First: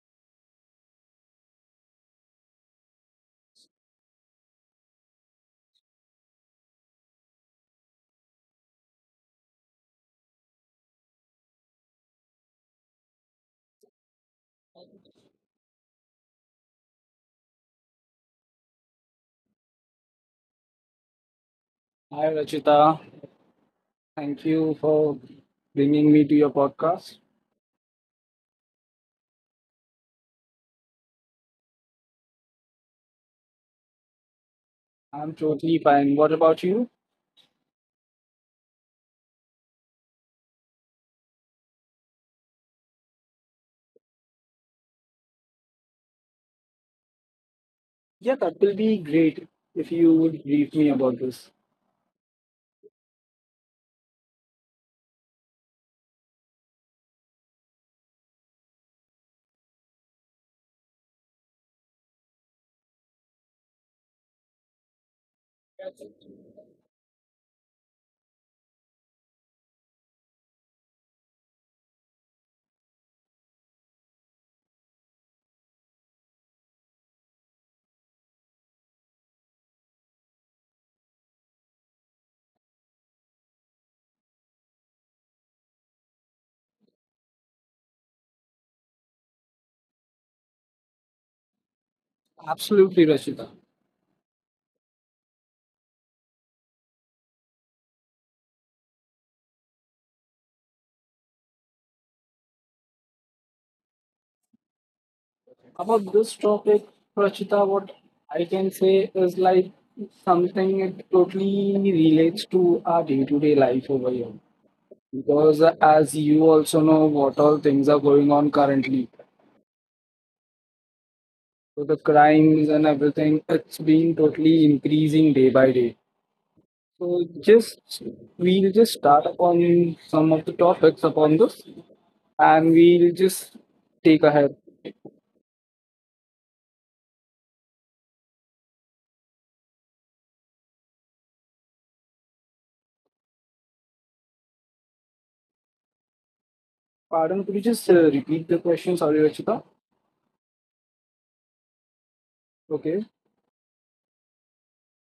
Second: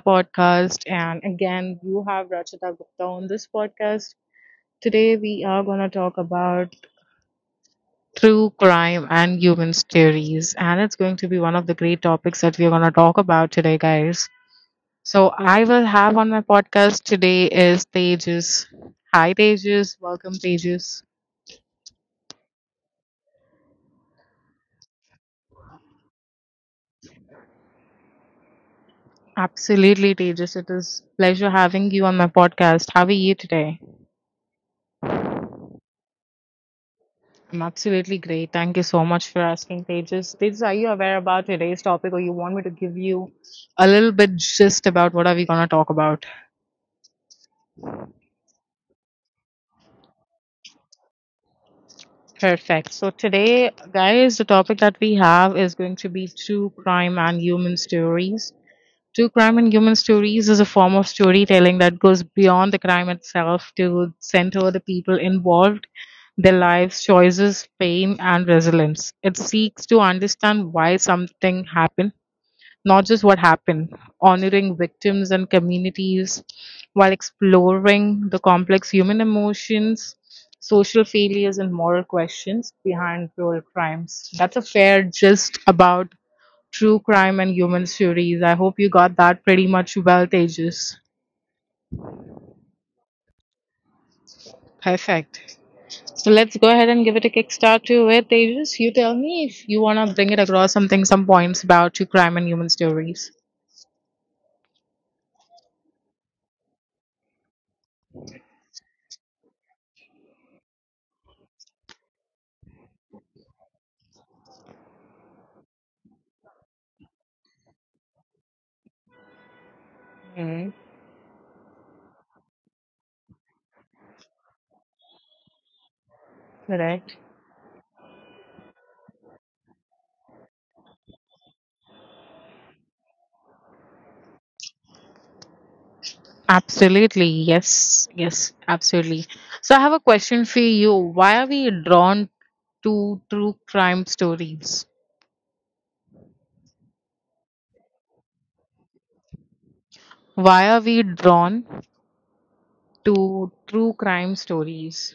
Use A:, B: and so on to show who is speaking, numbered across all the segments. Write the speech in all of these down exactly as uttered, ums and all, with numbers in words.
A: podcast. And again, you have Rachita Gupta on this podcast. Today, we are going to talk about true crime and human stories. And it's going to be one of the great topics that we are going to talk about today, guys. So, I will have on my podcast today is Tejas. Hi, Tejas. Welcome, Tejas.
B: Hi, Rachita. Thank you for bringing me to your podcast.
A: Absolutely, Tejas. It is pleasure having you on my podcast. How are you today?
B: I'm totally fine. What about you?
A: I'm absolutely great. Thank you so much for asking, Pages. Pages, are you aware about today's topic or you want me to give you a little bit gist about what are we going to talk about?
B: Yeah, that will be great if you would brief me about this.
A: Perfect. So today, guys, the topic that we have is going to be true crime and human stories. True crime and human stories is a form of storytelling that goes beyond the crime itself to center the people involved, their lives, choices, pain, and resilience. It seeks to understand why something happened, not just what happened, honoring victims and communities while exploring the complex human emotions, social failures, and moral questions behind cruel crimes. That's a fair gist about true crime and human stories. I hope you got that pretty much well, Tejas.
B: Absolutely, Rachita.
A: Perfect. So let's go ahead and give it a kickstart to it, Tejas. You tell me if you want to bring it across something, some points about true crime and human stories.
B: About this topic, Rachita, what I can say is like something it totally relates to our day-to-day life over here. Because uh, as you also know, what all things are going on currently.
A: Mm-hmm.
B: So the crimes and everything, it's been totally increasing day by day.
A: Correct.
B: So just we'll just start upon some of the topics upon this, and we'll just take ahead.
A: Absolutely, yes, yes, absolutely. So I have a question for you. Why are we drawn to true crime stories?
B: Pardon, could you just uh, repeat the question? Sorry, Rachita.
A: Why are we drawn
B: Okay.
A: to true crime stories?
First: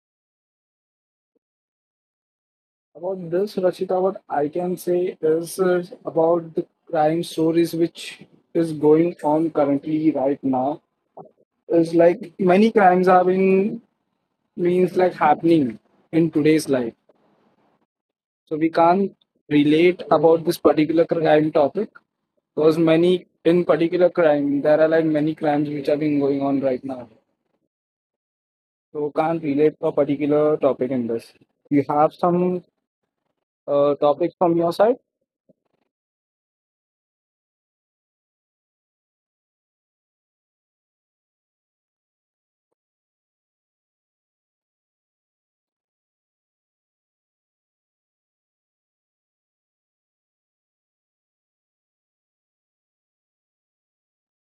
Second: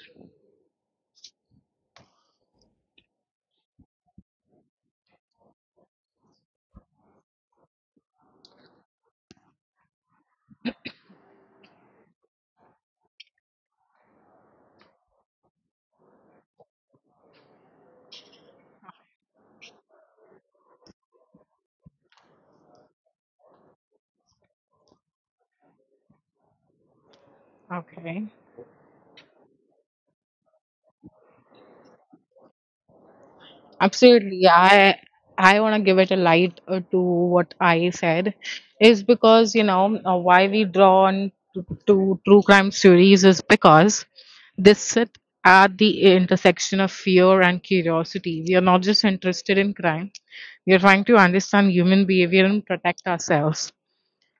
B: About this, Rachita, what I can say is uh, about the crime stories which is going on currently right now is like many crimes are being means like happening in today's life. So we can't relate about this particular crime topic because many in particular crime there are like many crimes which are being going on right now.
A: Okay.
B: So can't relate a particular topic in this. You have some uh, topics
A: Absolutely.
B: from your side?
A: I I want to give it a light uh, to what I said is because, you know, uh, why we drawn to, to true crime series is because they sit at the intersection of fear and curiosity. We are not just interested in crime. We are trying to understand human behavior and protect ourselves.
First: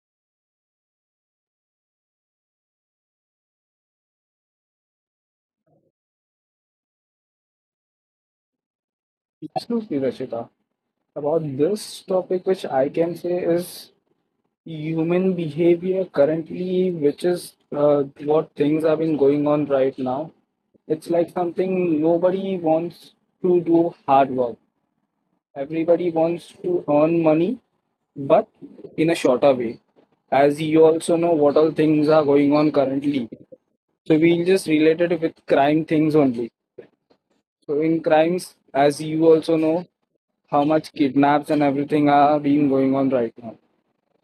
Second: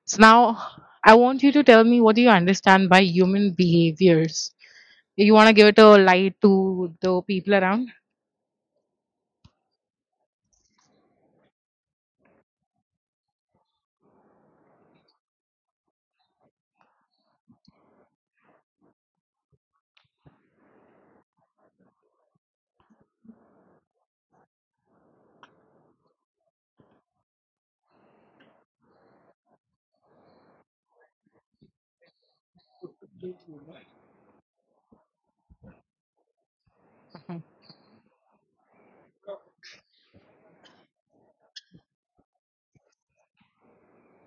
A: So now I want you to tell me what do you understand by human behaviors. You want to give it a light to the people around?
B: Absolutely, Rachita. About this topic, which I can say is human behavior currently, which is uh, what things have been going on right now. It's like something nobody wants to do hard work. Everybody wants to earn money, but in a shorter way. As you also know what all things are going on currently. So we'll just relate it with crime things only. So in crimes, as you also know, how much kidnaps and everything are being going on right now.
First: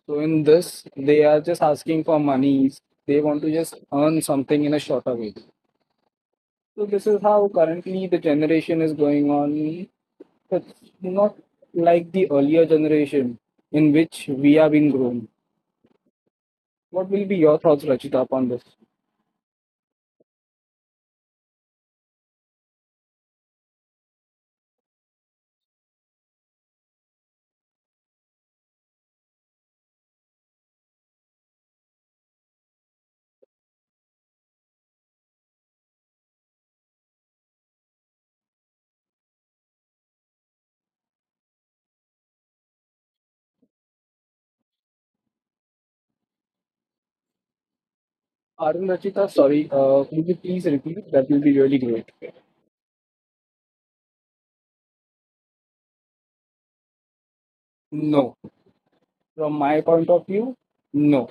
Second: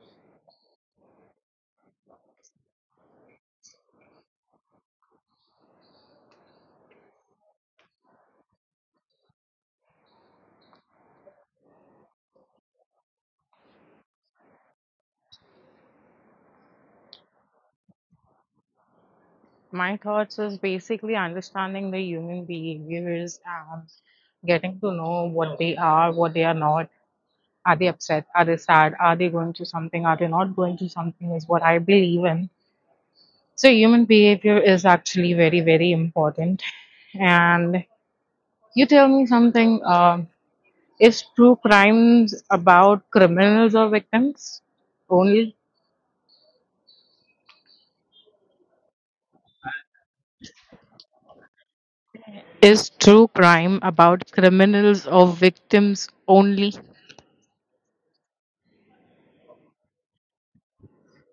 B: So in this, they are just asking for money. They want to just earn something in a shorter way. So this is how currently the generation is going on. It's not like the earlier generation in which we have been grown. What will be your thoughts, Rachita, upon this?
A: My thoughts is basically understanding the human behaviors and getting to know what they are, what they are not. Are they upset? Are they sad? Are they going to something? Are they not going to something? Is what I believe in. So, human behavior is actually very, very important. And you tell me something uh, is true crimes about criminals or victims only?
B: Arun Rachita, sorry, uh, could you please repeat? That will be really great.
A: Is true crime about criminals or victims only?
B: No. From my point of view, no.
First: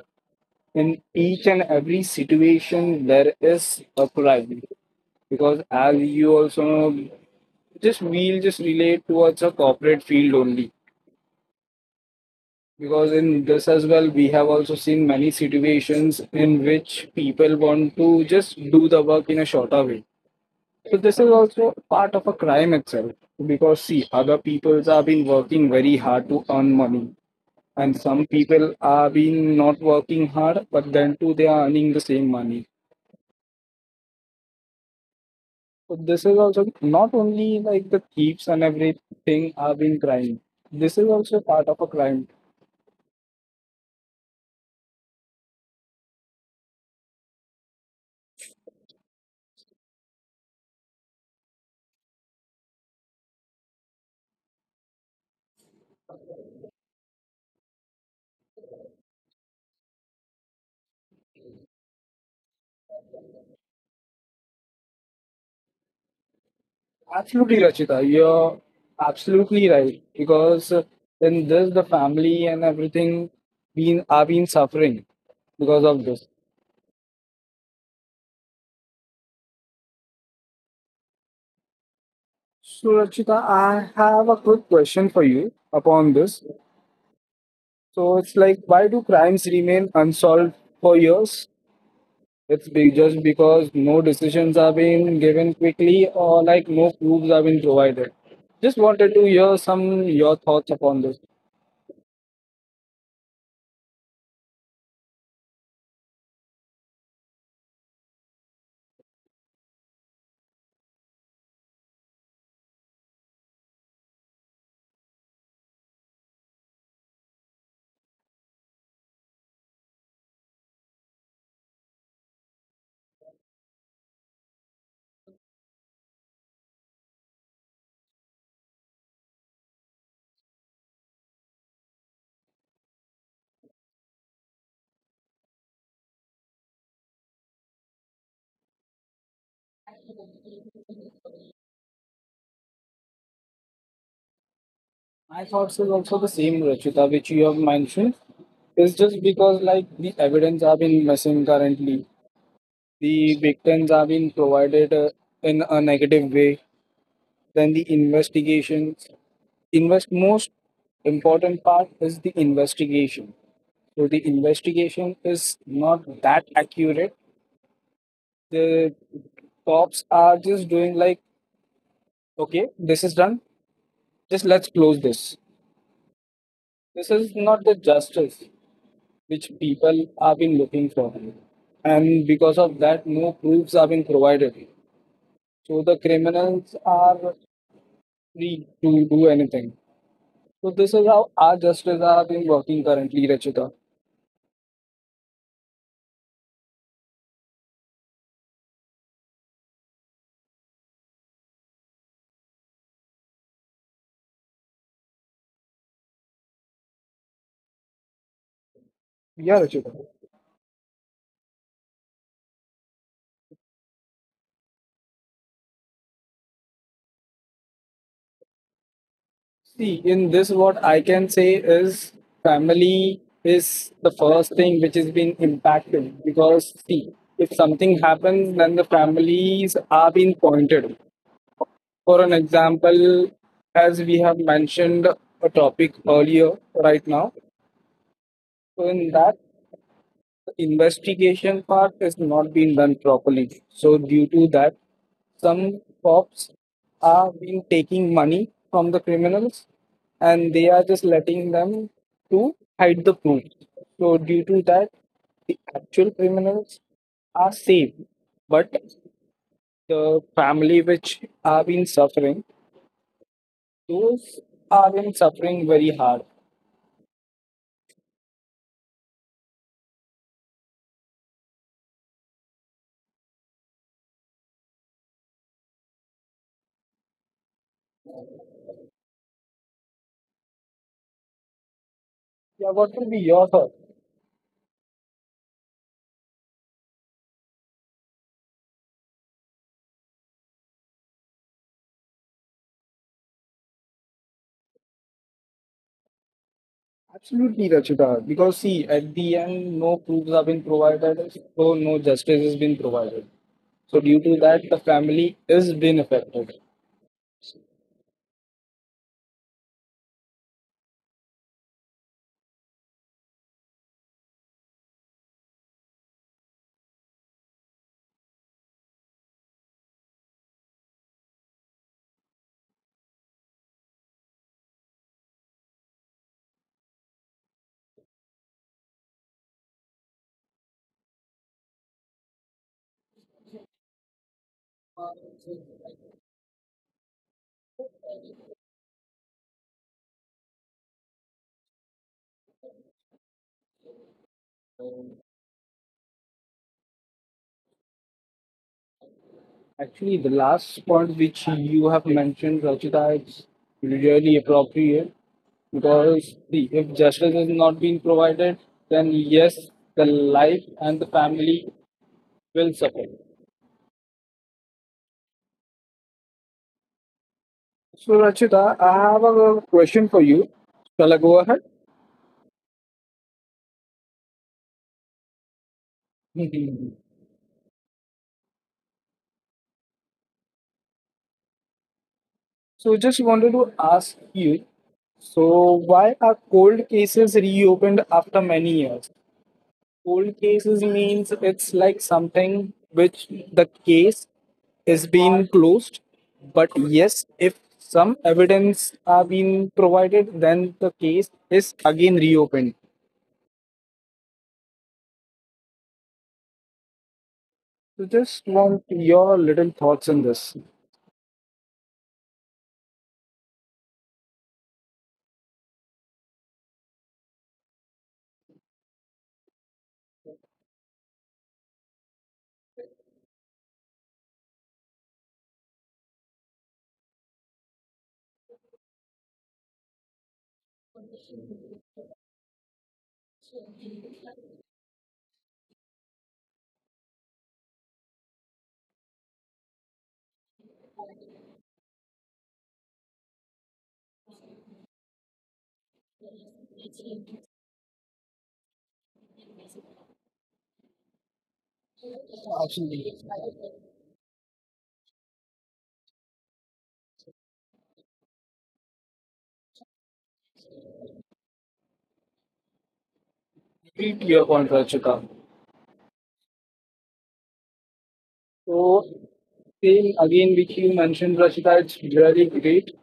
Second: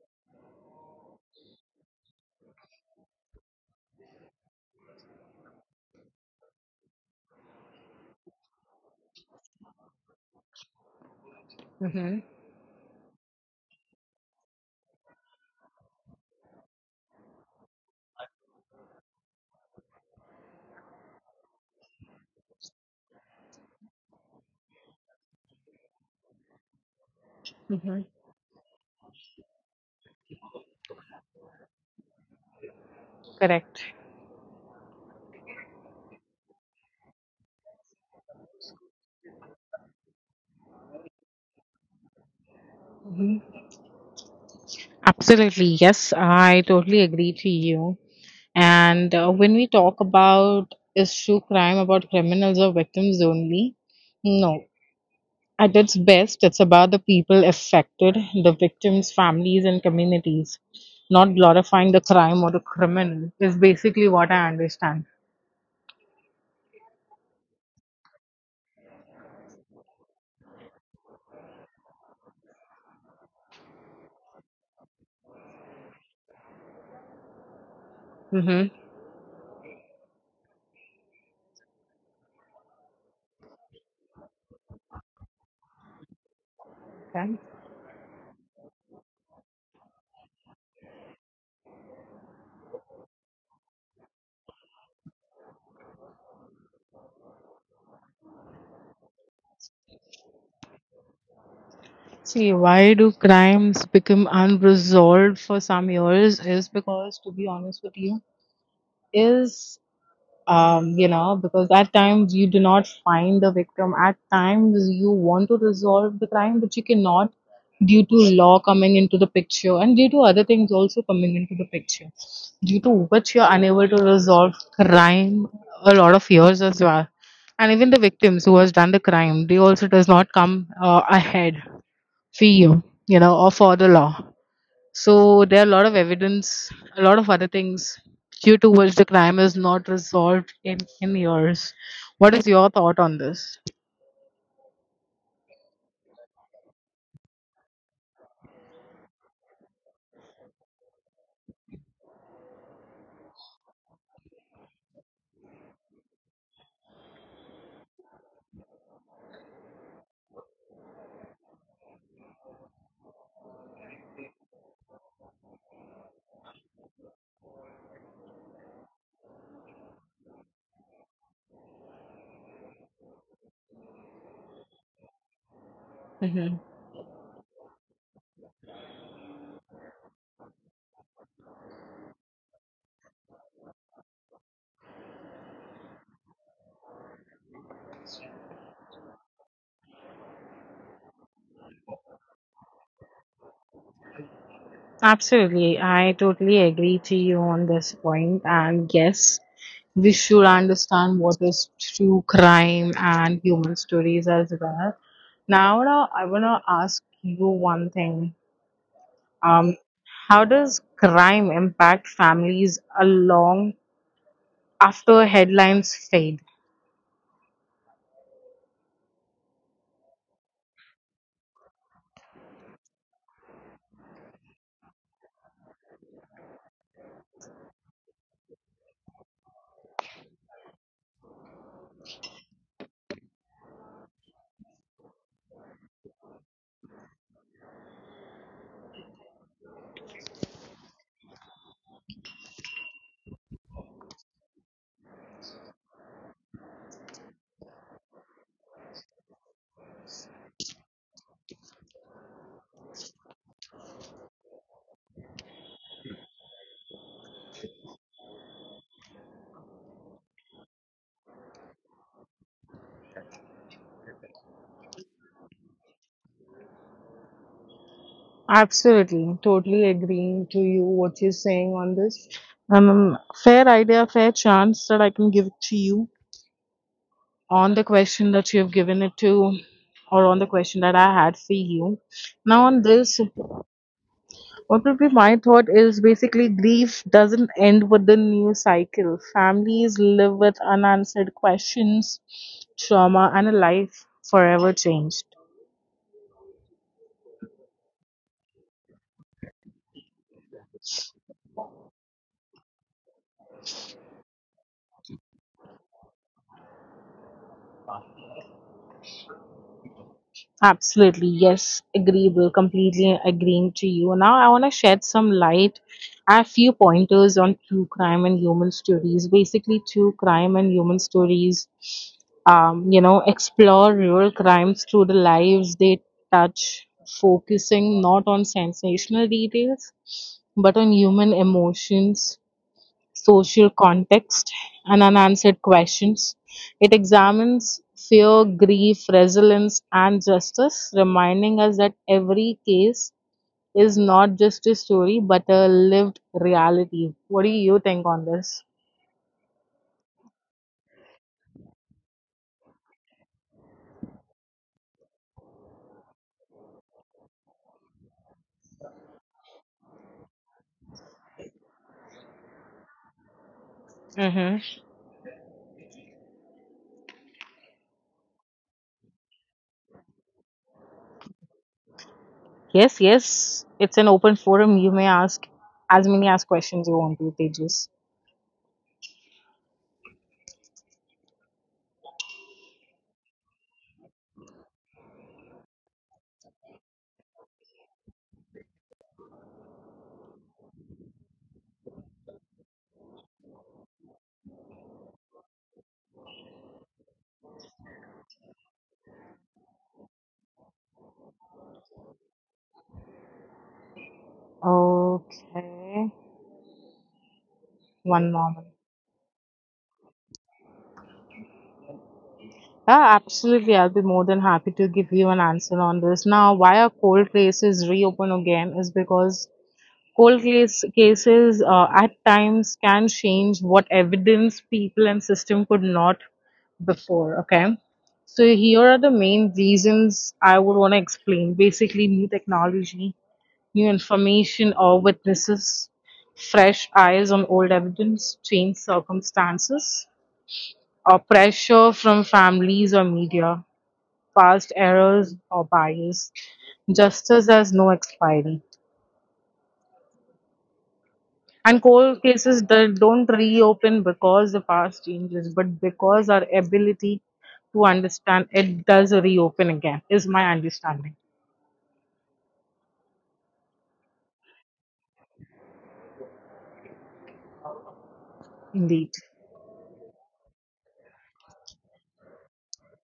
B: In each and every situation, there is a crime. Because as you also know, just we'll just relate towards a corporate field only.
A: hmm
B: Because in this as well, we have also seen many situations in which people want to just do the work in a shorter way. So this is also part of a crime itself. Because see, other peoples have been working very hard to earn money. And some people are been not working hard, but then too they are earning the same money.
A: Correct.
B: So this is also not only like the thieves and everything are being crime. This is also part of a crime.
A: Absolutely, yes, I totally agree to you. And uh, when we talk about is true crime about criminals or victims only? No, at its best, it's about the people affected, the victims, families, and communities. Not glorifying the crime or the criminal is basically what I understand.
B: Absolutely, Rachita. You're absolutely right because in this, the family and everything been are been suffering because of this.
A: hmm
B: So, Rachita, I have a quick question for you upon this.
A: Okay.
B: So, it's like, why do crimes remain unsolved for years? It's be just because no decisions are being given quickly or like no proofs are being provided. Just wanted to hear some your thoughts upon this.
A: See, why do crimes become unresolved for some years? Is because, to be honest with you, is um, you know, because at times you do not find the victim. At times you want to resolve the crime, but you cannot due to law coming into the picture and due to other things also coming into the picture, due to which you're unable to resolve crime a lot of years as well. And even the victims who has done the crime, they also does not come uh, ahead for you, you know, or for the law. So there are a lot of evidence, a lot of other things due to which the crime is not resolved in, in years. What is your thought on this?
B: My thoughts is also the same, Rachita, which you have mentioned. It's just because like the evidence have been missing currently. The victims have been provided uh, in a negative way. Then the investigations, invest most important part is the investigation. So the investigation is not that accurate. The cops are just doing like, okay, this is done. Just let's close this.
A: hmm
B: This is not the justice. which people have been looking for. And because of that, no proofs have been provided. So the criminals are free to do anything. So this is how our justice are being working currently, Rachita.
A: Absolutely. I totally agree to you on this point. And yes, we should understand what is true crime and human stories as well. Now, now I want to ask you one thing.
B: Yeah,
A: Um,
B: Rachita.
A: how does crime impact families along after headlines fade?
B: See, in this, what I can say is family is the first thing which is being impacted because, see, if something happens, then the families are being pointed. For an example, as we have mentioned a topic earlier right now, so in that the investigation part is not being done properly. So due to that, some cops are been taking money from the criminals and they are just letting them to hide the proof. So due to that, the actual criminals are safe, but the family which are been suffering, those are in suffering very hard.
A: Absolutely, totally agreeing to you what you're saying on this. Um, Fair idea, fair chance that I can give it to you on the question that you have given it to, or on the question that I had for you. Now,
B: Yeah,
A: on
B: what will
A: this,
B: be your thought?
A: what would be my thought is basically grief doesn't end with the news cycle. Families live with unanswered questions, trauma, and a life forever changed.
B: Absolutely, Rachita. Because see, at the end, no proofs have been provided, so no justice has been provided. So due to that, the family is being affected.
A: Absolutely, yes, agreeable, completely agreeing to you. Now, I want to shed some light, a few pointers on true crime and human stories. Basically, true crime and human stories, um, you know, explore real crimes through the lives they touch, focusing not on sensational details but on human emotions, social context, and unanswered questions. It examines fear, grief, resilience, and justice, reminding us that every case is not just a story but a lived reality. What do you think on this?
B: Actually, the last point which you have mentioned, Rachita, is really appropriate because see, if justice is not being provided, then yes, the life and the family will suffer.
A: Mm-hmm.
B: So, Rachita, I have a question for you. Shall I go ahead?
A: Yes, yes. It's an open forum. You may ask as many as questions you
B: Mhm.
A: want to, Tejas.
B: So, just wanted to ask you so, why are cold cases reopened after many years? Cold cases means it's like something which the case is being closed, but yes, if some evidence are being provided, then the case is again reopened.
A: Okay.
B: So,
A: One
B: just
A: moment.
B: want your little thoughts on this.
A: Yeah, absolutely. I'll be more than happy to give you an answer on this. Now, why are cold cases reopen again is because cold case cases uh, at times can change what evidence people and system could not before. Okay. So here are the main reasons I would want to explain. Basically, new technology, new information or witnesses, fresh eyes on old evidence, changed circumstances, or pressure from families or media, past errors or bias. Justice has no expiry. And cold cases that
B: Repeat
A: don't reopen because the past changes, but because our ability to understand it does reopen again, is my understanding.
B: your point, Rachita. So
A: Indeed.
B: same again, which you mentioned, Rashida, it's really great.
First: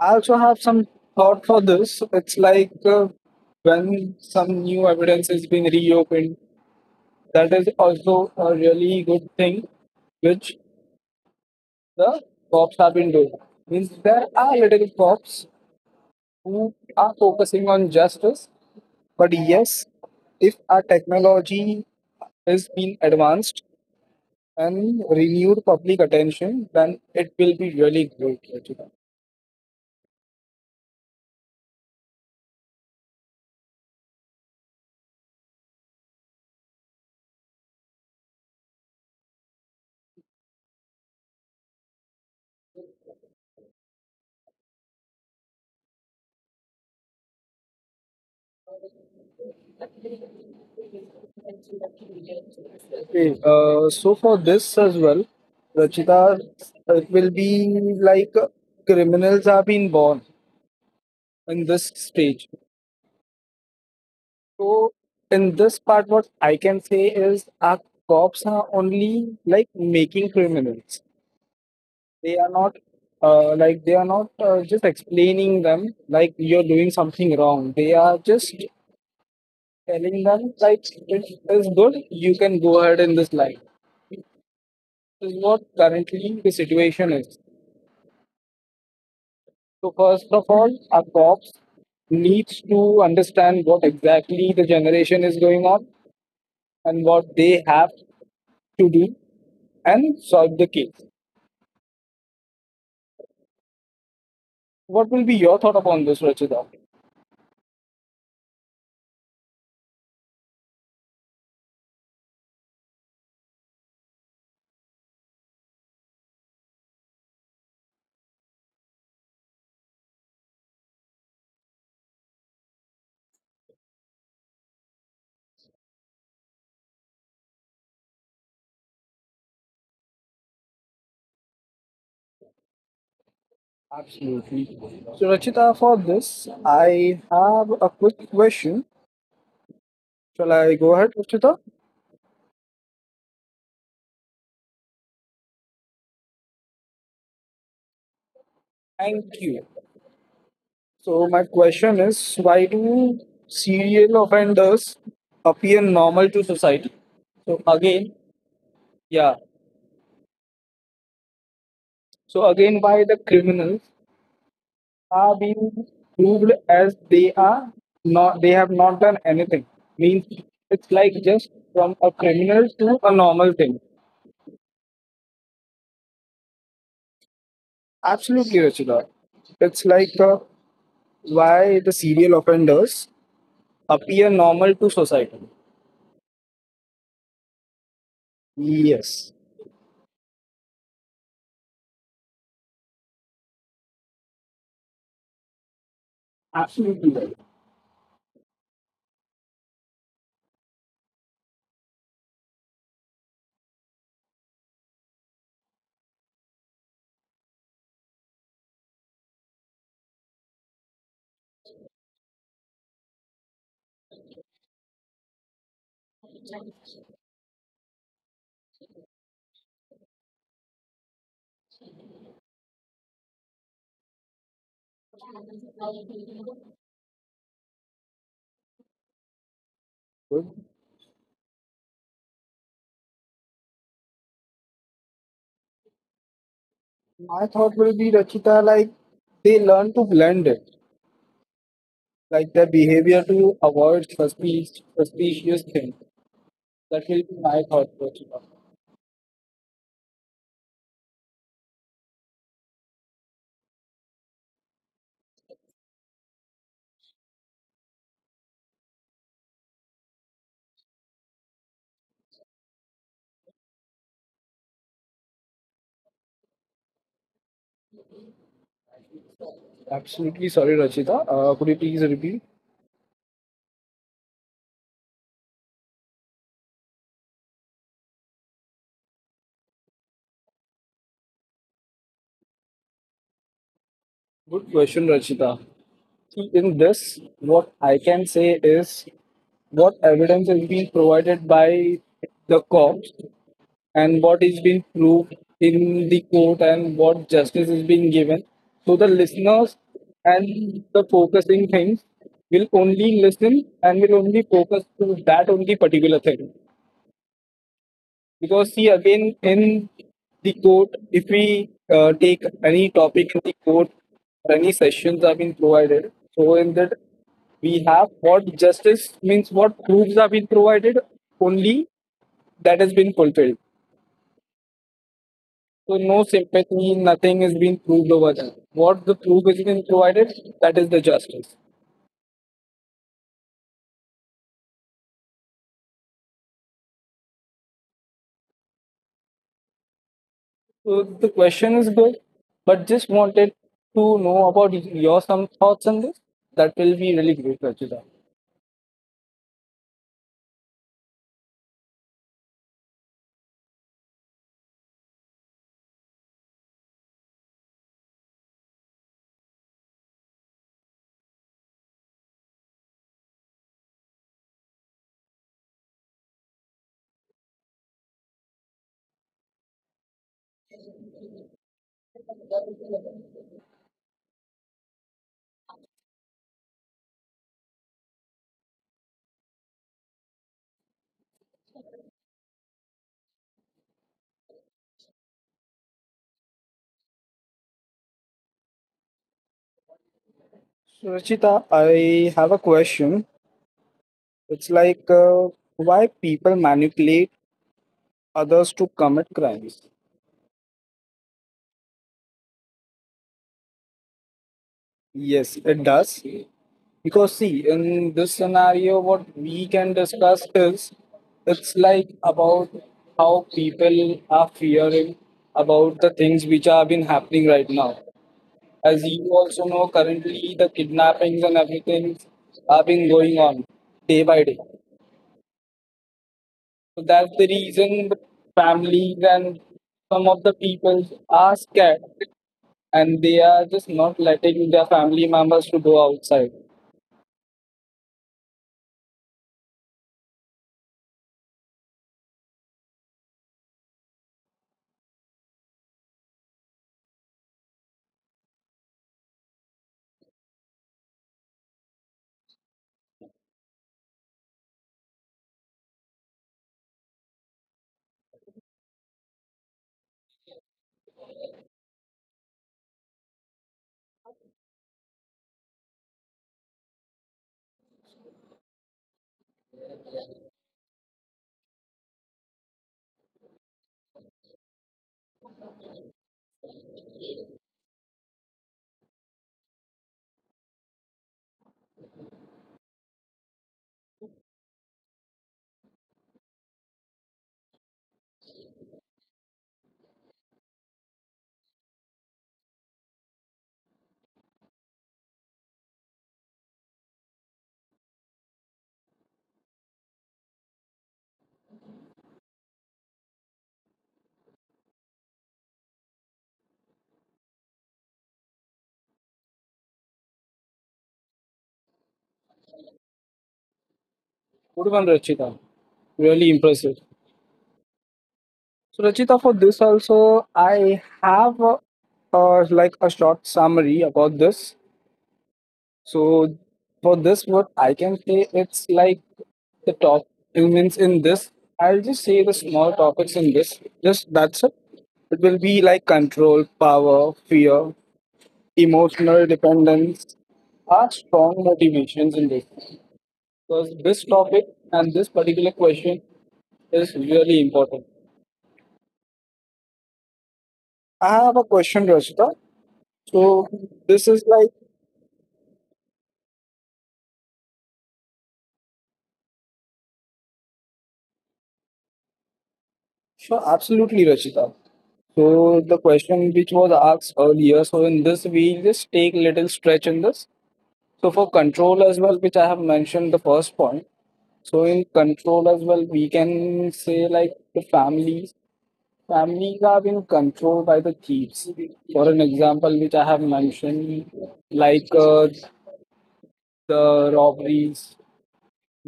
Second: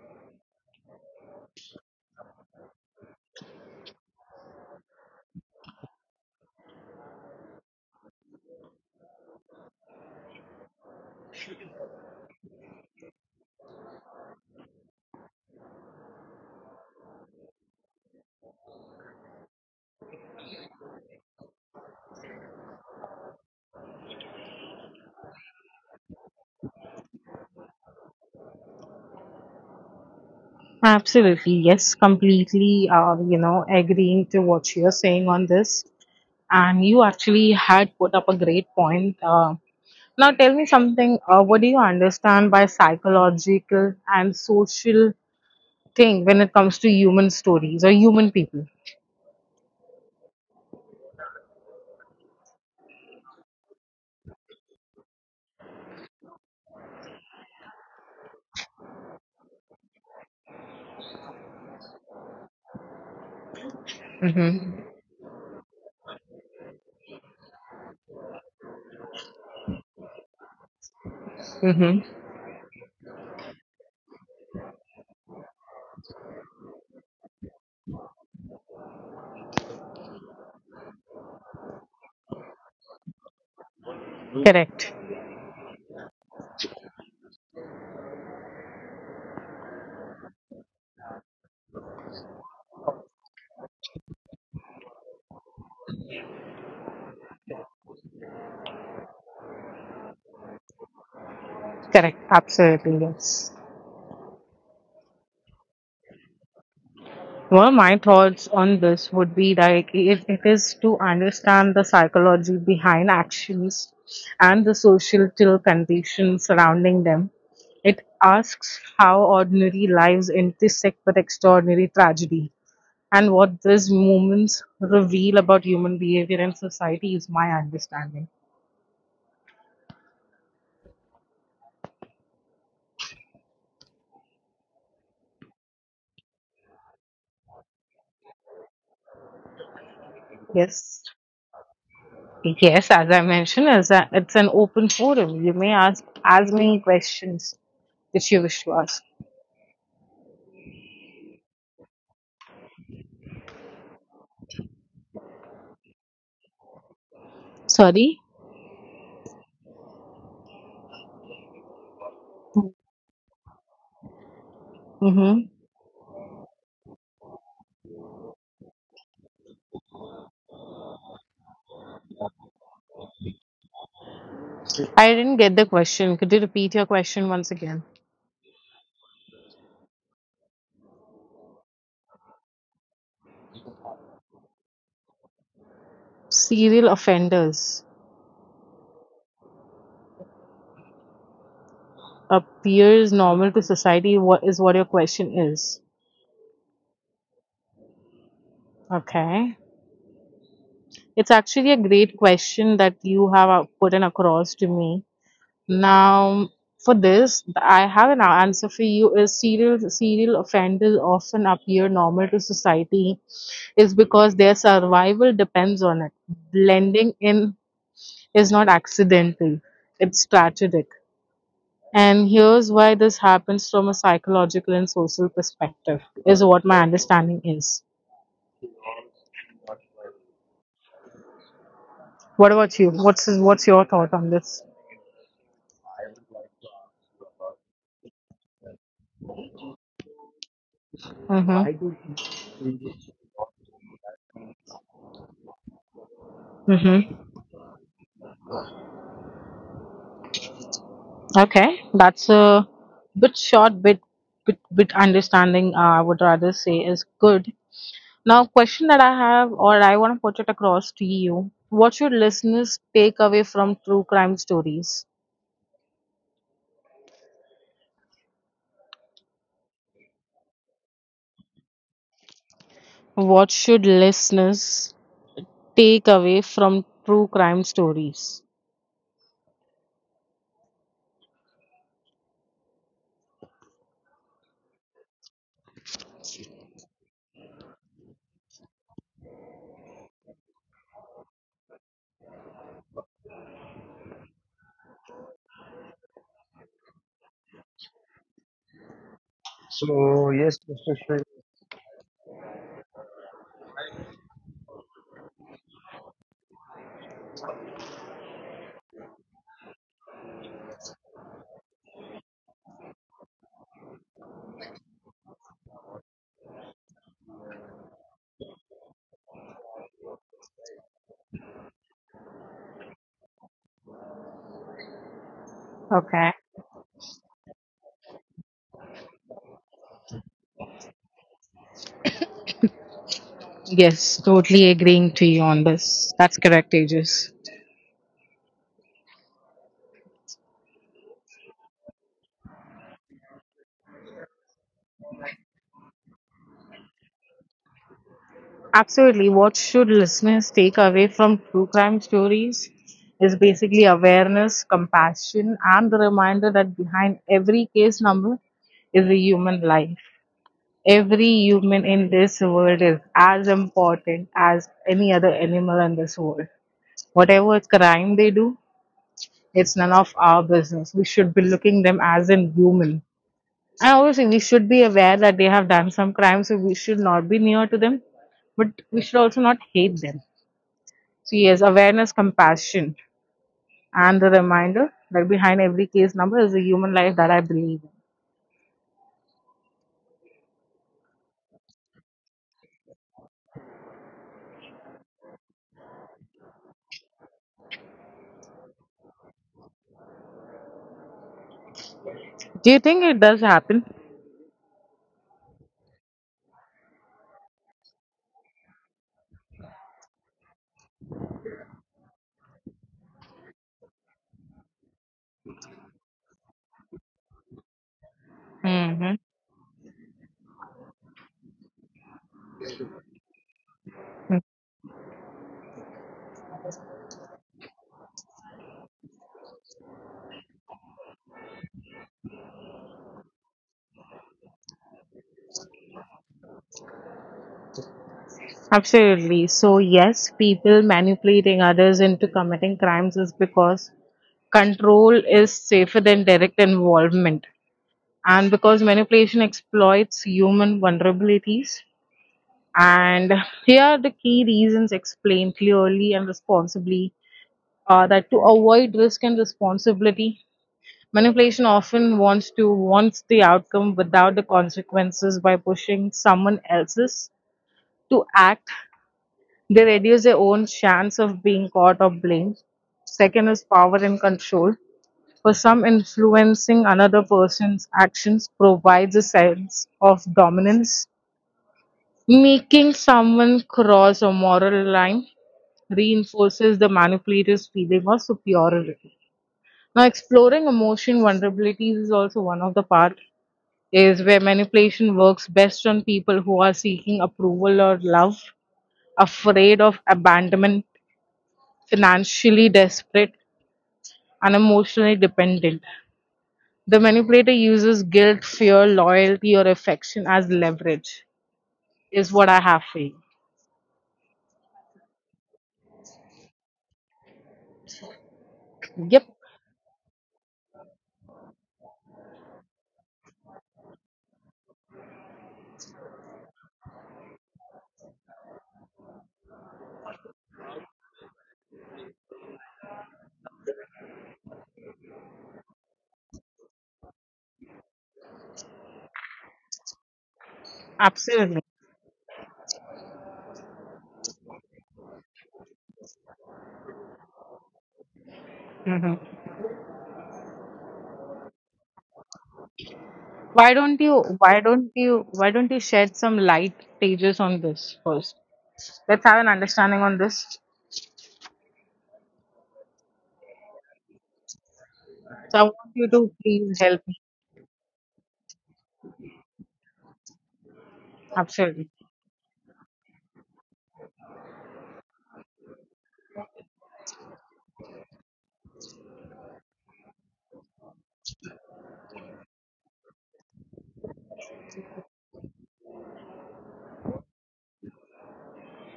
B: I also have some thought for this. It's like uh, when some new evidence is being reopened, that is also a really good thing, which the cops have been doing. Means there are little cops who are focusing on justice, but yes, if our technology is being advanced, and renewed public attention, then it will be really great, Rachita.
A: Absolutely, yes, completely, uh, you know, agreeing to what you're saying on this. And you actually had put up a great point. Uh, now, tell me something. Uh, what do you understand by psychological and social thing when it comes to human stories or human people.
B: Okay, uh, so for this as well, Rachita, it will be like uh, criminals are being born in this stage.
A: Mm-hmm.
B: So in this part, what I can say is our cops are only like making criminals.
A: Mm-hmm.
B: They are not uh, like they are not uh, just explaining them like you're doing something wrong. They are just telling them like it is good, you can go ahead in this line.
A: Correct.
B: This is what currently the situation is. So first of all, our cops needs to understand what exactly the generation is going on and what they have to do and solve the case.
A: Correct. Absolutely. Yes.
B: What will be your thought upon this, Rachita?
A: Well, my thoughts on this would be like it, it is to understand the psychology behind actions and the social conditions surrounding them. It asks how ordinary lives intersect with extraordinary tragedy and what these moments reveal about human behavior and society is my understanding.
B: So Rachita, for this, I have a quick question. Shall I go
A: Yes.
B: ahead, Rachita?
A: Yes, as I mentioned, it's, a, it's an open forum. You may ask as many questions that you wish to ask.
B: Thank you. So my question is, why do serial offenders appear normal to society? So again,
A: Sorry?
B: yeah. So again, why the criminals are
A: Mm-hmm.
B: being proved as they are not, they have not done anything. Means it's like just from a criminal to a normal thing.
A: I didn't get the question. Could you repeat your question once again?
B: Absolutely, Rachita. It's like uh, why the serial offenders appear normal to society.
A: Serial offenders
B: Yes,
A: appears normal to society, what is what your question is.
B: absolutely right.
A: Okay. It's actually a great question that you have uh, put in across to me. Now, for this, I have an answer for you. Is serial serial offenders often appear normal to society, is because their survival depends on it. Blending in is not accidental; it's strategic. And here's why this happens from a psychological and social perspective, is what my understanding is.
B: Good.
A: What about you? What's what's your thought on this?
B: My thought will be Rachita, like they learn to blend it,
A: Mm-hmm.
B: like their behavior to avoid suspicious suspicious things. That
A: Mm-hmm.
B: will be my thought, Rachita.
A: Okay, that's a bit short, bit bit bit understanding. Uh, I would rather say is good. Now, question that I have, or I want to put it across to you: What should listeners take away from true crime stories?
B: Absolutely sorry, Rachita. Uh, could you please repeat?
A: What should listeners take away from true crime stories?
B: Good question, Rachita. See, in this, what I can say is what evidence is being provided by the cops and what is being proved in the court and what justice is being given. So the listeners and the focusing things will only listen and will only focus to that only particular thing. Because see again in the court, if we uh, take any topic in the court, or any sessions are being provided. So in that we have what justice means what proofs have been provided only that has been fulfilled. So no
A: Okay.
B: sympathy, nothing is being proved over there. What the proof is being provided, that is the justice.
A: Yes, totally agreeing to you on this. That's correct, Aegis.
B: So the question is good, but just wanted to know about your some thoughts on this. That will be really great, Rachita.
A: Absolutely. What should listeners take away from true crime stories is basically awareness, compassion, and the reminder that behind every case number is a human life. Every human in this world is as important as any other animal in this world. Whatever crime they do, it's none of our business. We should be looking them as in human. And obviously, we should be aware that they have done some crime, so we should not be near to them, but we should also not hate them, so, yes, awareness, compassion, and the reminder that behind every case number is a human life that I believe in.
B: So Rachita, I have a question. It's like uh, why people manipulate others to commit crimes.
A: Do you think it does happen?
B: Yes, it does. Because see, in this scenario, what we can discuss is it's like about how people are fearing about the things which have been happening right now. As
A: hmm
B: you also know, currently the kidnappings and everything have been going on day by day. So that's the reason the families and some of the people are scared and they are just not letting their family members to go outside.
A: Absolutely. So, yes, people manipulating others into committing crimes is because control is safer than direct involvement. And because manipulation exploits human vulnerabilities. And here are the key reasons explained clearly and responsibly, uh, that to avoid risk and responsibility, manipulation often wants to wants the outcome without the consequences by pushing someone else's to act. They reduce their own chance of being caught or blamed. Second is power and control. For some, influencing another person's actions provides a sense of dominance, making someone cross a moral line reinforces the manipulator's feeling of superiority. Now, exploring emotion vulnerabilities is also one of the part, is where manipulation works best on people who are seeking approval or love, afraid of abandonment, financially desperate, and emotionally dependent. The manipulator uses guilt, fear, loyalty, or affection as leverage, is what I have for you.
B: Good one, Rachita. Really impressive. So,
A: Yep,
B: Rachita, for this also, I have a, uh, like a short summary about this. So, for this, what I can say, it's like the top elements in this. I'll just say the small topics in this. Just that's it. It will be like control, power, fear, emotional dependence, are strong
A: absolutely.
B: motivations in this. Because this topic and this particular question is really important.
A: hmm
B: I have a question, Rachita. So
A: Why don't
B: this
A: you?
B: is like
A: Why don't you? Why don't you shed some light, pages, on this first? Let's have an understanding on this.
B: sure, absolutely, Rachita. So
A: So I
B: the
A: want you
B: question
A: to
B: which was
A: please help
B: asked
A: me.
B: earlier, so in this we just take little stretch in this. So for control
A: Absolutely.
B: as well, which I have mentioned the first point. So in control as well, we can say like the families. Families are being controlled by the thieves. For an example, which I have mentioned, like uh, the robberies,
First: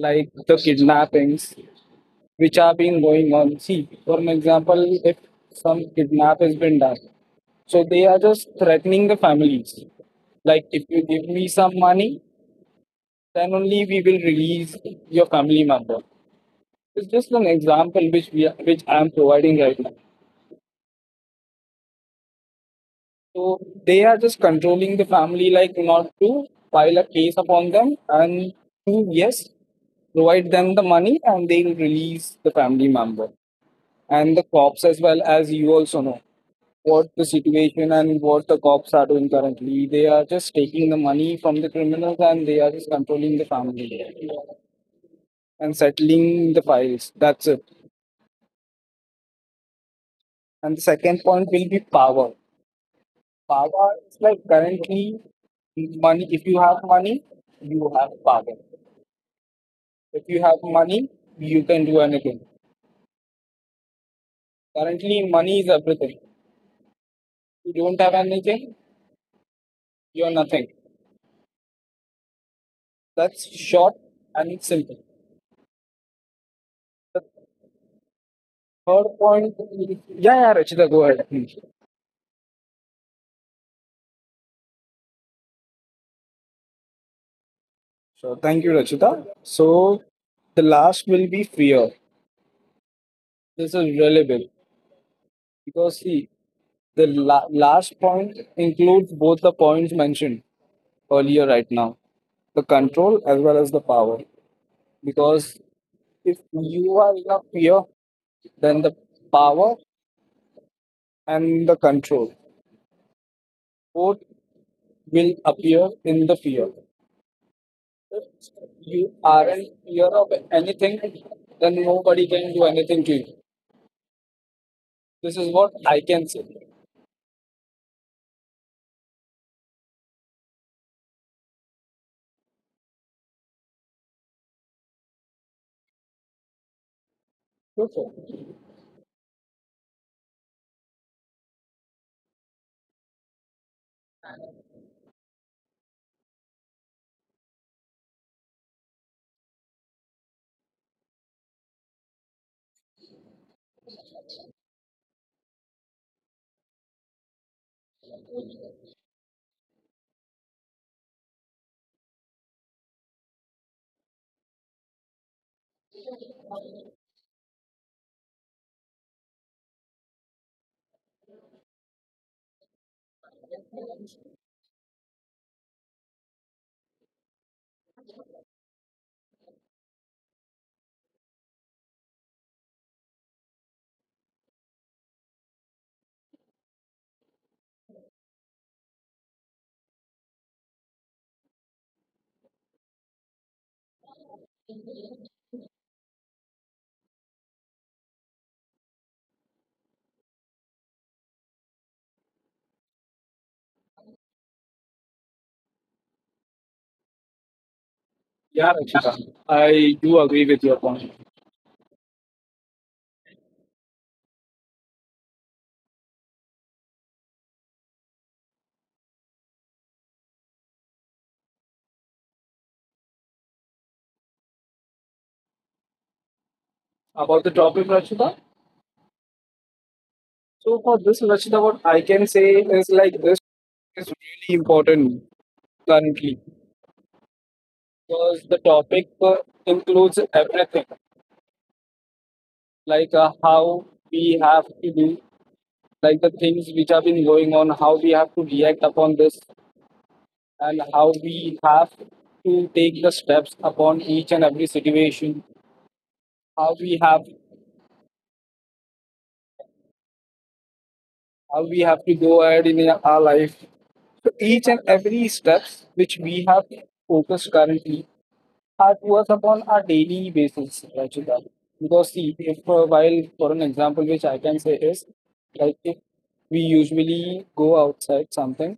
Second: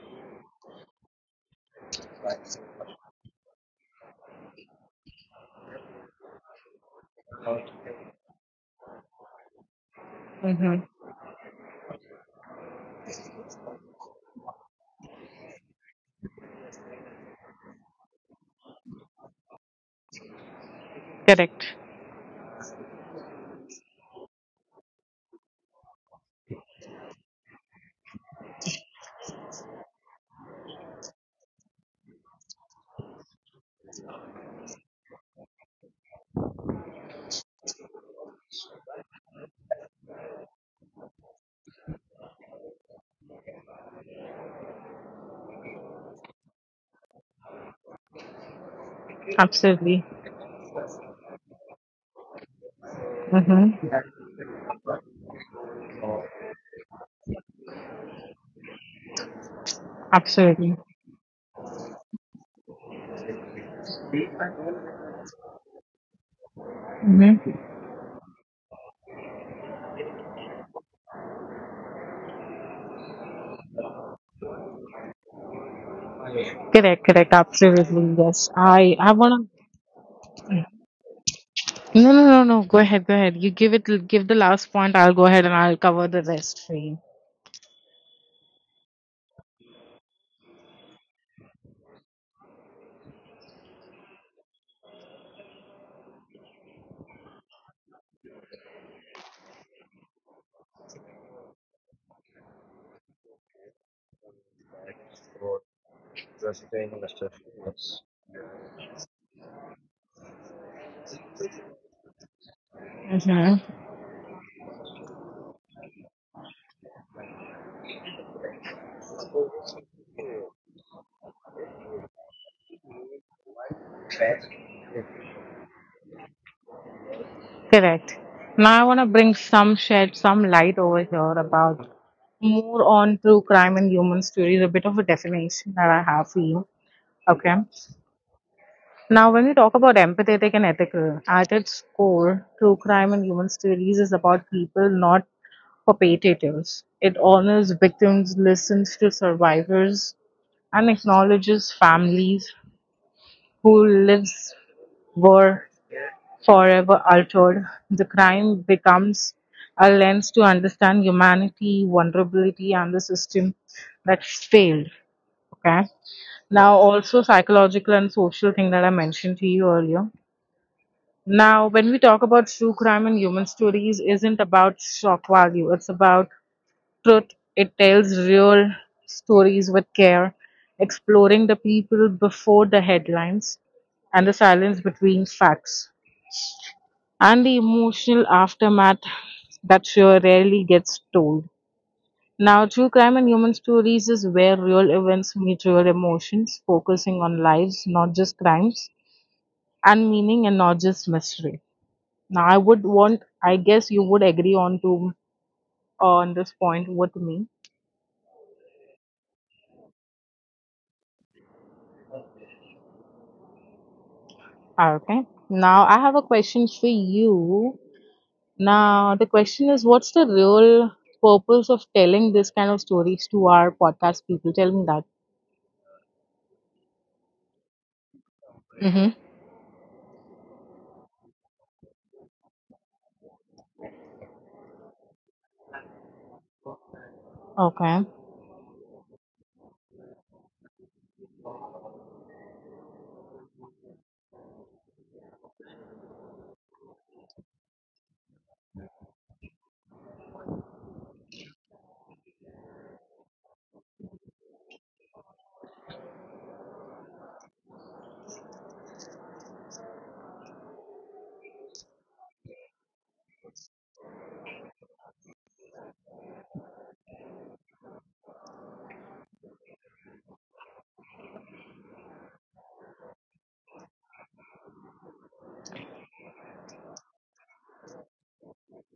B: like the kidnappings, which are being going on. See, for an example, if some kidnap has been done, so they are just threatening the families. Like,
A: hmm
B: if you give me some money, then only we will release your family member. It's just an example which we are, which I am providing right now.
A: Correct.
B: So they are just controlling the family, like not to file a case upon them and to yes, provide them the money and they'll release the family member. And the cops as well, as you also know what the situation and what the cops are doing currently. They are just taking the money from the criminals and they are just controlling the family and settling the files. That's it.
A: Absolutely.
B: And the second point will be power.
A: Mm-hmm.
B: Power is like currently money. If you have money, you have power. If you
A: Absolutely.
B: have money, you can do anything. Currently, money is everything.
A: Mm-hmm.
B: You don't have anything, you're nothing. That's short and simple.
A: Correct. Correct.
B: The
A: Absolutely. Yes. I. I
B: Third
A: wanna.
B: point. Yeah, yeah, Rachita, go ahead. please.
A: No. No. No. No. Go ahead. Go ahead. You give it. Give the last point. I'll go ahead and I'll cover the rest for you.
B: So thank you, Rachita. So the last will be fear. This is really big because see, the la- last point includes both the points mentioned earlier right now, the control as well as the power. Because if you are in a fear, then the power and the control
A: Mm-hmm.
B: both will appear in the fear. you aren't fear of anything, then nobody can do anything to you. This is what I can say.
A: Correct. Now I want to bring some shed, some light over here about more on true crime and human stories. A bit of a definition that I have for you. Okay. Now, when we talk about empathetic and ethical, at its core, true crime and human stories is about people, not perpetrators. It honors victims, listens to survivors, and acknowledges families whose lives were forever altered. The crime becomes a lens to understand humanity, vulnerability, and the system that failed. Okay. Now, also psychological and social thing that I mentioned to you earlier. Now, when we talk about true crime and human stories, isn't about shock value. It's about truth. It tells real stories with care, exploring the people before the headlines and the silence between facts and the emotional aftermath that sure rarely gets told. Now, true crime and human stories is where real events meet real emotions, focusing on lives, not just crimes, and meaning and not just mystery. Now, I would want, I guess you would agree on to on this point with me.
B: Yeah, Rachita, I do agree with your point
A: Okay. Now, I have a question for you. Now, the question is, what's the real purpose of telling this kind of stories to our podcast people? Tell me that.
B: about the topic, Rachita.
A: Mm-hmm.
B: So for this, Rachita, what I can say is like this is really important currently
A: Okay.
B: because the topic uh, includes everything, like uh, how we have to do, like the things which have been going on, how we have to react upon this, and how we have to take the steps upon each and every situation, how we have how we have to go ahead in our life, so each and every steps which we have focused currently are towards upon our daily basis Rachita. Because see if uh, while for an example which I can say is like if we usually go outside something,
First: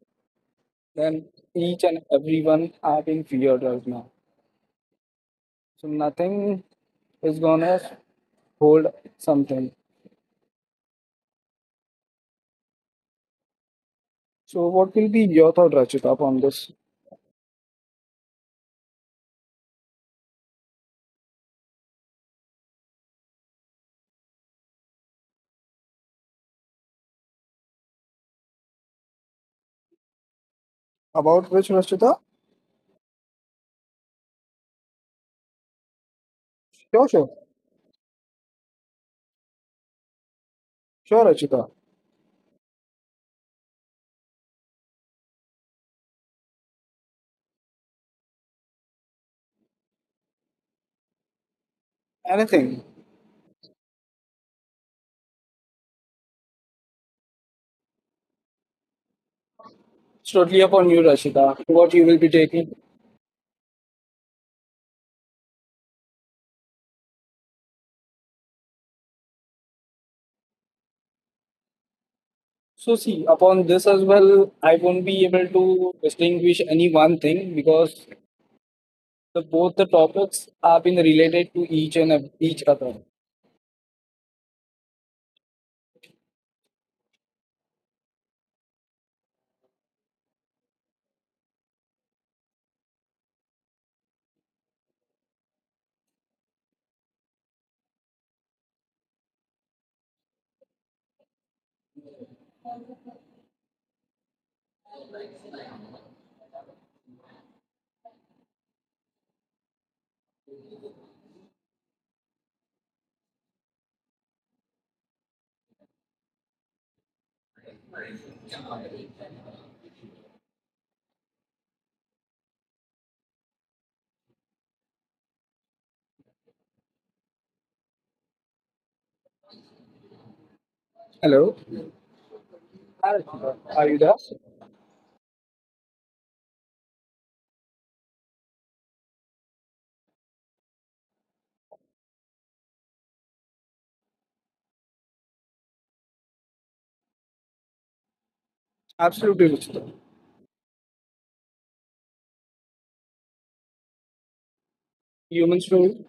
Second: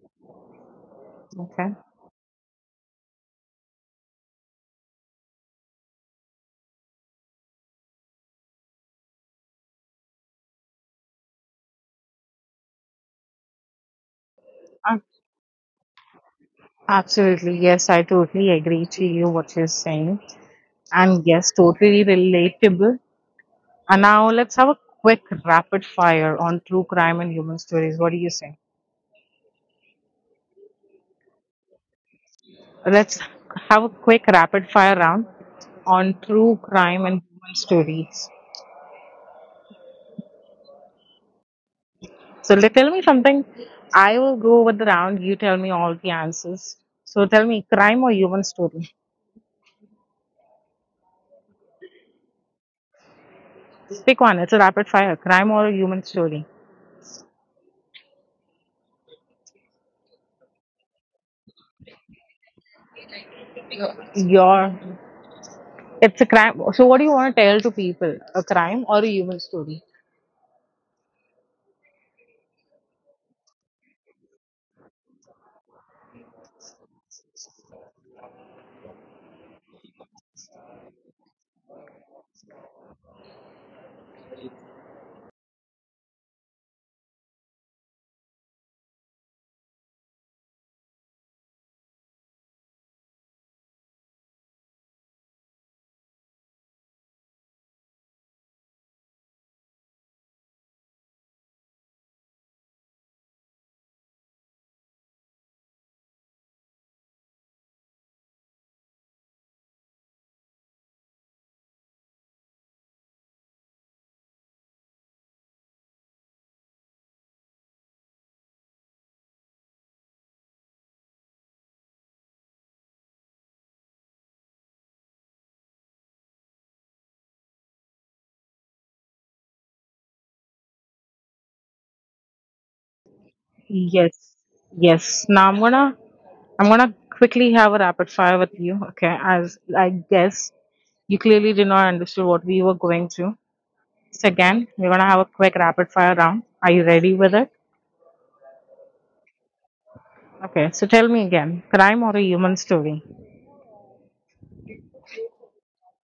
B: then
A: Okay.
B: each and everyone are being feared right now. So nothing is gonna hold something. So what
A: Ab-
B: will be your thought, Rachita, upon this?
A: Absolutely. Yes, I totally agree to you what you're saying. And yes, totally relatable. And now let's have a quick rapid fire on true crime and human stories. What do you say?
B: About which Rachita?
A: Let's have a quick rapid fire round on true crime
B: Sure,
A: and
B: sure.
A: human stories.
B: Sure, Rachita.
A: So let, tell me something. I will go with the round. You tell me all the answers. So tell me, crime or human story?
B: Anything.
A: Pick one. It's a rapid fire. Crime or a human story?
B: It's totally upon you, Rachita, what you will be taking.
A: Your it's a crime. So what do you want to tell to people? A crime or a human story?
B: So see, upon this as well, I won't be able to distinguish any one thing because the both the topics have been related to each and ev- each other. Hello. Hi, Rachita. Are you there?
A: Yes, yes. Now I'm gonna I'm gonna quickly have a rapid fire with you. Okay, as I guess you clearly did not understand what we were going through. So again, we're gonna have a quick rapid fire round. Are you ready with it?
B: Absolutely, Rachita.
A: Okay, so tell me again, crime or a human story?
B: Human story.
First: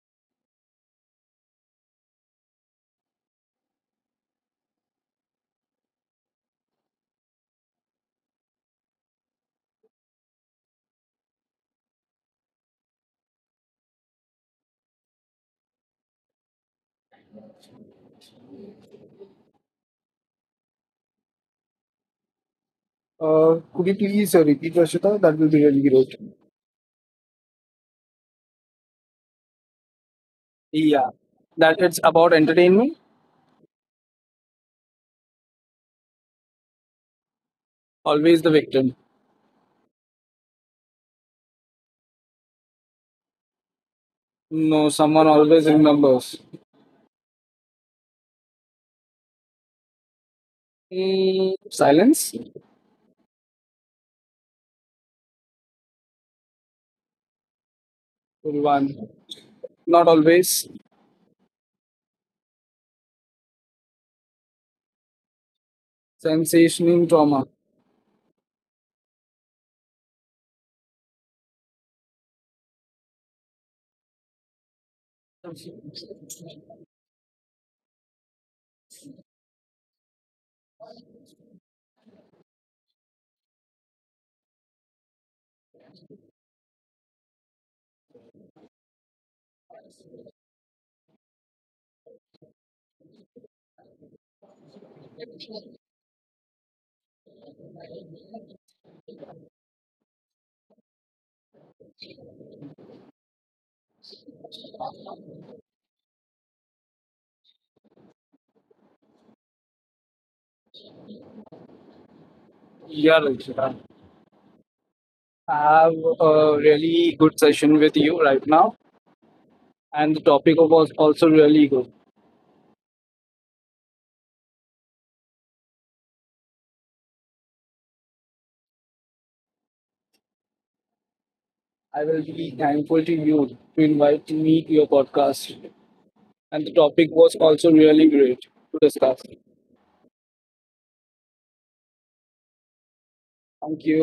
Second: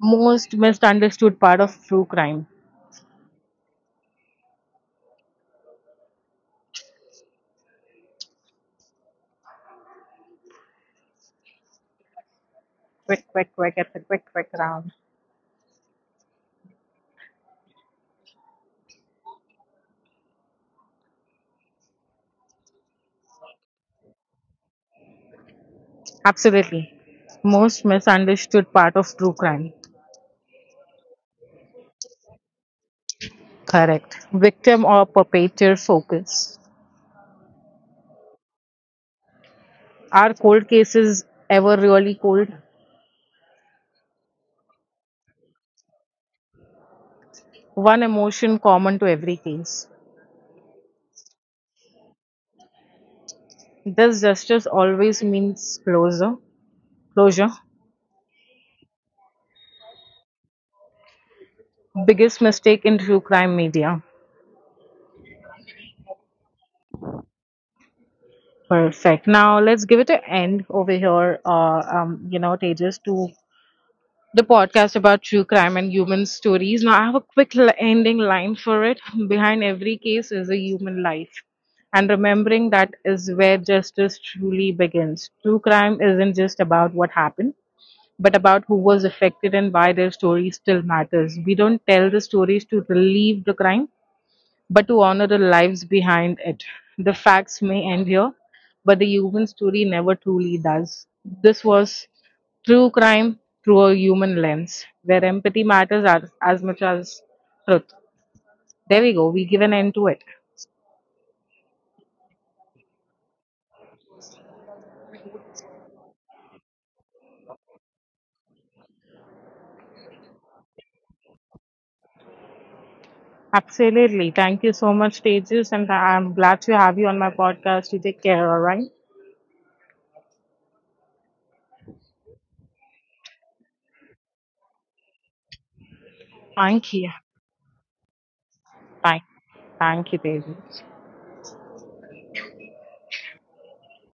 A: Most misunderstood part of true crime. Quick, quick, quick, it's a quick, quick round.
B: Uh, could you please uh, repeat, Rashita? That will be really great.
A: Absolutely. Most misunderstood part of true crime.
B: Yeah, that it's about entertainment.
A: Correct. Victim or perpetrator focus.
B: Always the victim.
A: Are cold cases ever really cold?
B: No, someone always remembers.
A: One emotion common to every case.
B: Mm, silence.
A: Does justice always means closure? Closure.
B: Full One. Not always.
A: Biggest mistake in true crime media.
B: Sensation in trauma.
A: Perfect. Now let's give it an end over here. Uh, um, you know, Tejas, to the podcast about true crime and human stories. Now I have a quick l- ending line for it. Behind every case is a human life, and remembering that is where justice truly begins. True crime isn't just about what happened, but about who was affected and why their story still matters. We don't tell the stories to relieve the crime, but to honor the lives behind it. The facts may end here, but the human story never truly does. This was true crime through a human lens, where empathy matters as, as much as truth. There we go, we give an end to it.
B: Yeah, Rachita. I have a really good session with you right now, and the topic was also really good.
A: Absolutely. Thank you so much, Tejas, and I'm glad to have you on my podcast. You take care, all right?
B: I will be thankful to you to invite me to your podcast, and the
A: Thank you.
B: topic was also really great to
A: Bye.
B: discuss.
A: Thank you, Tejas.
B: Thank you.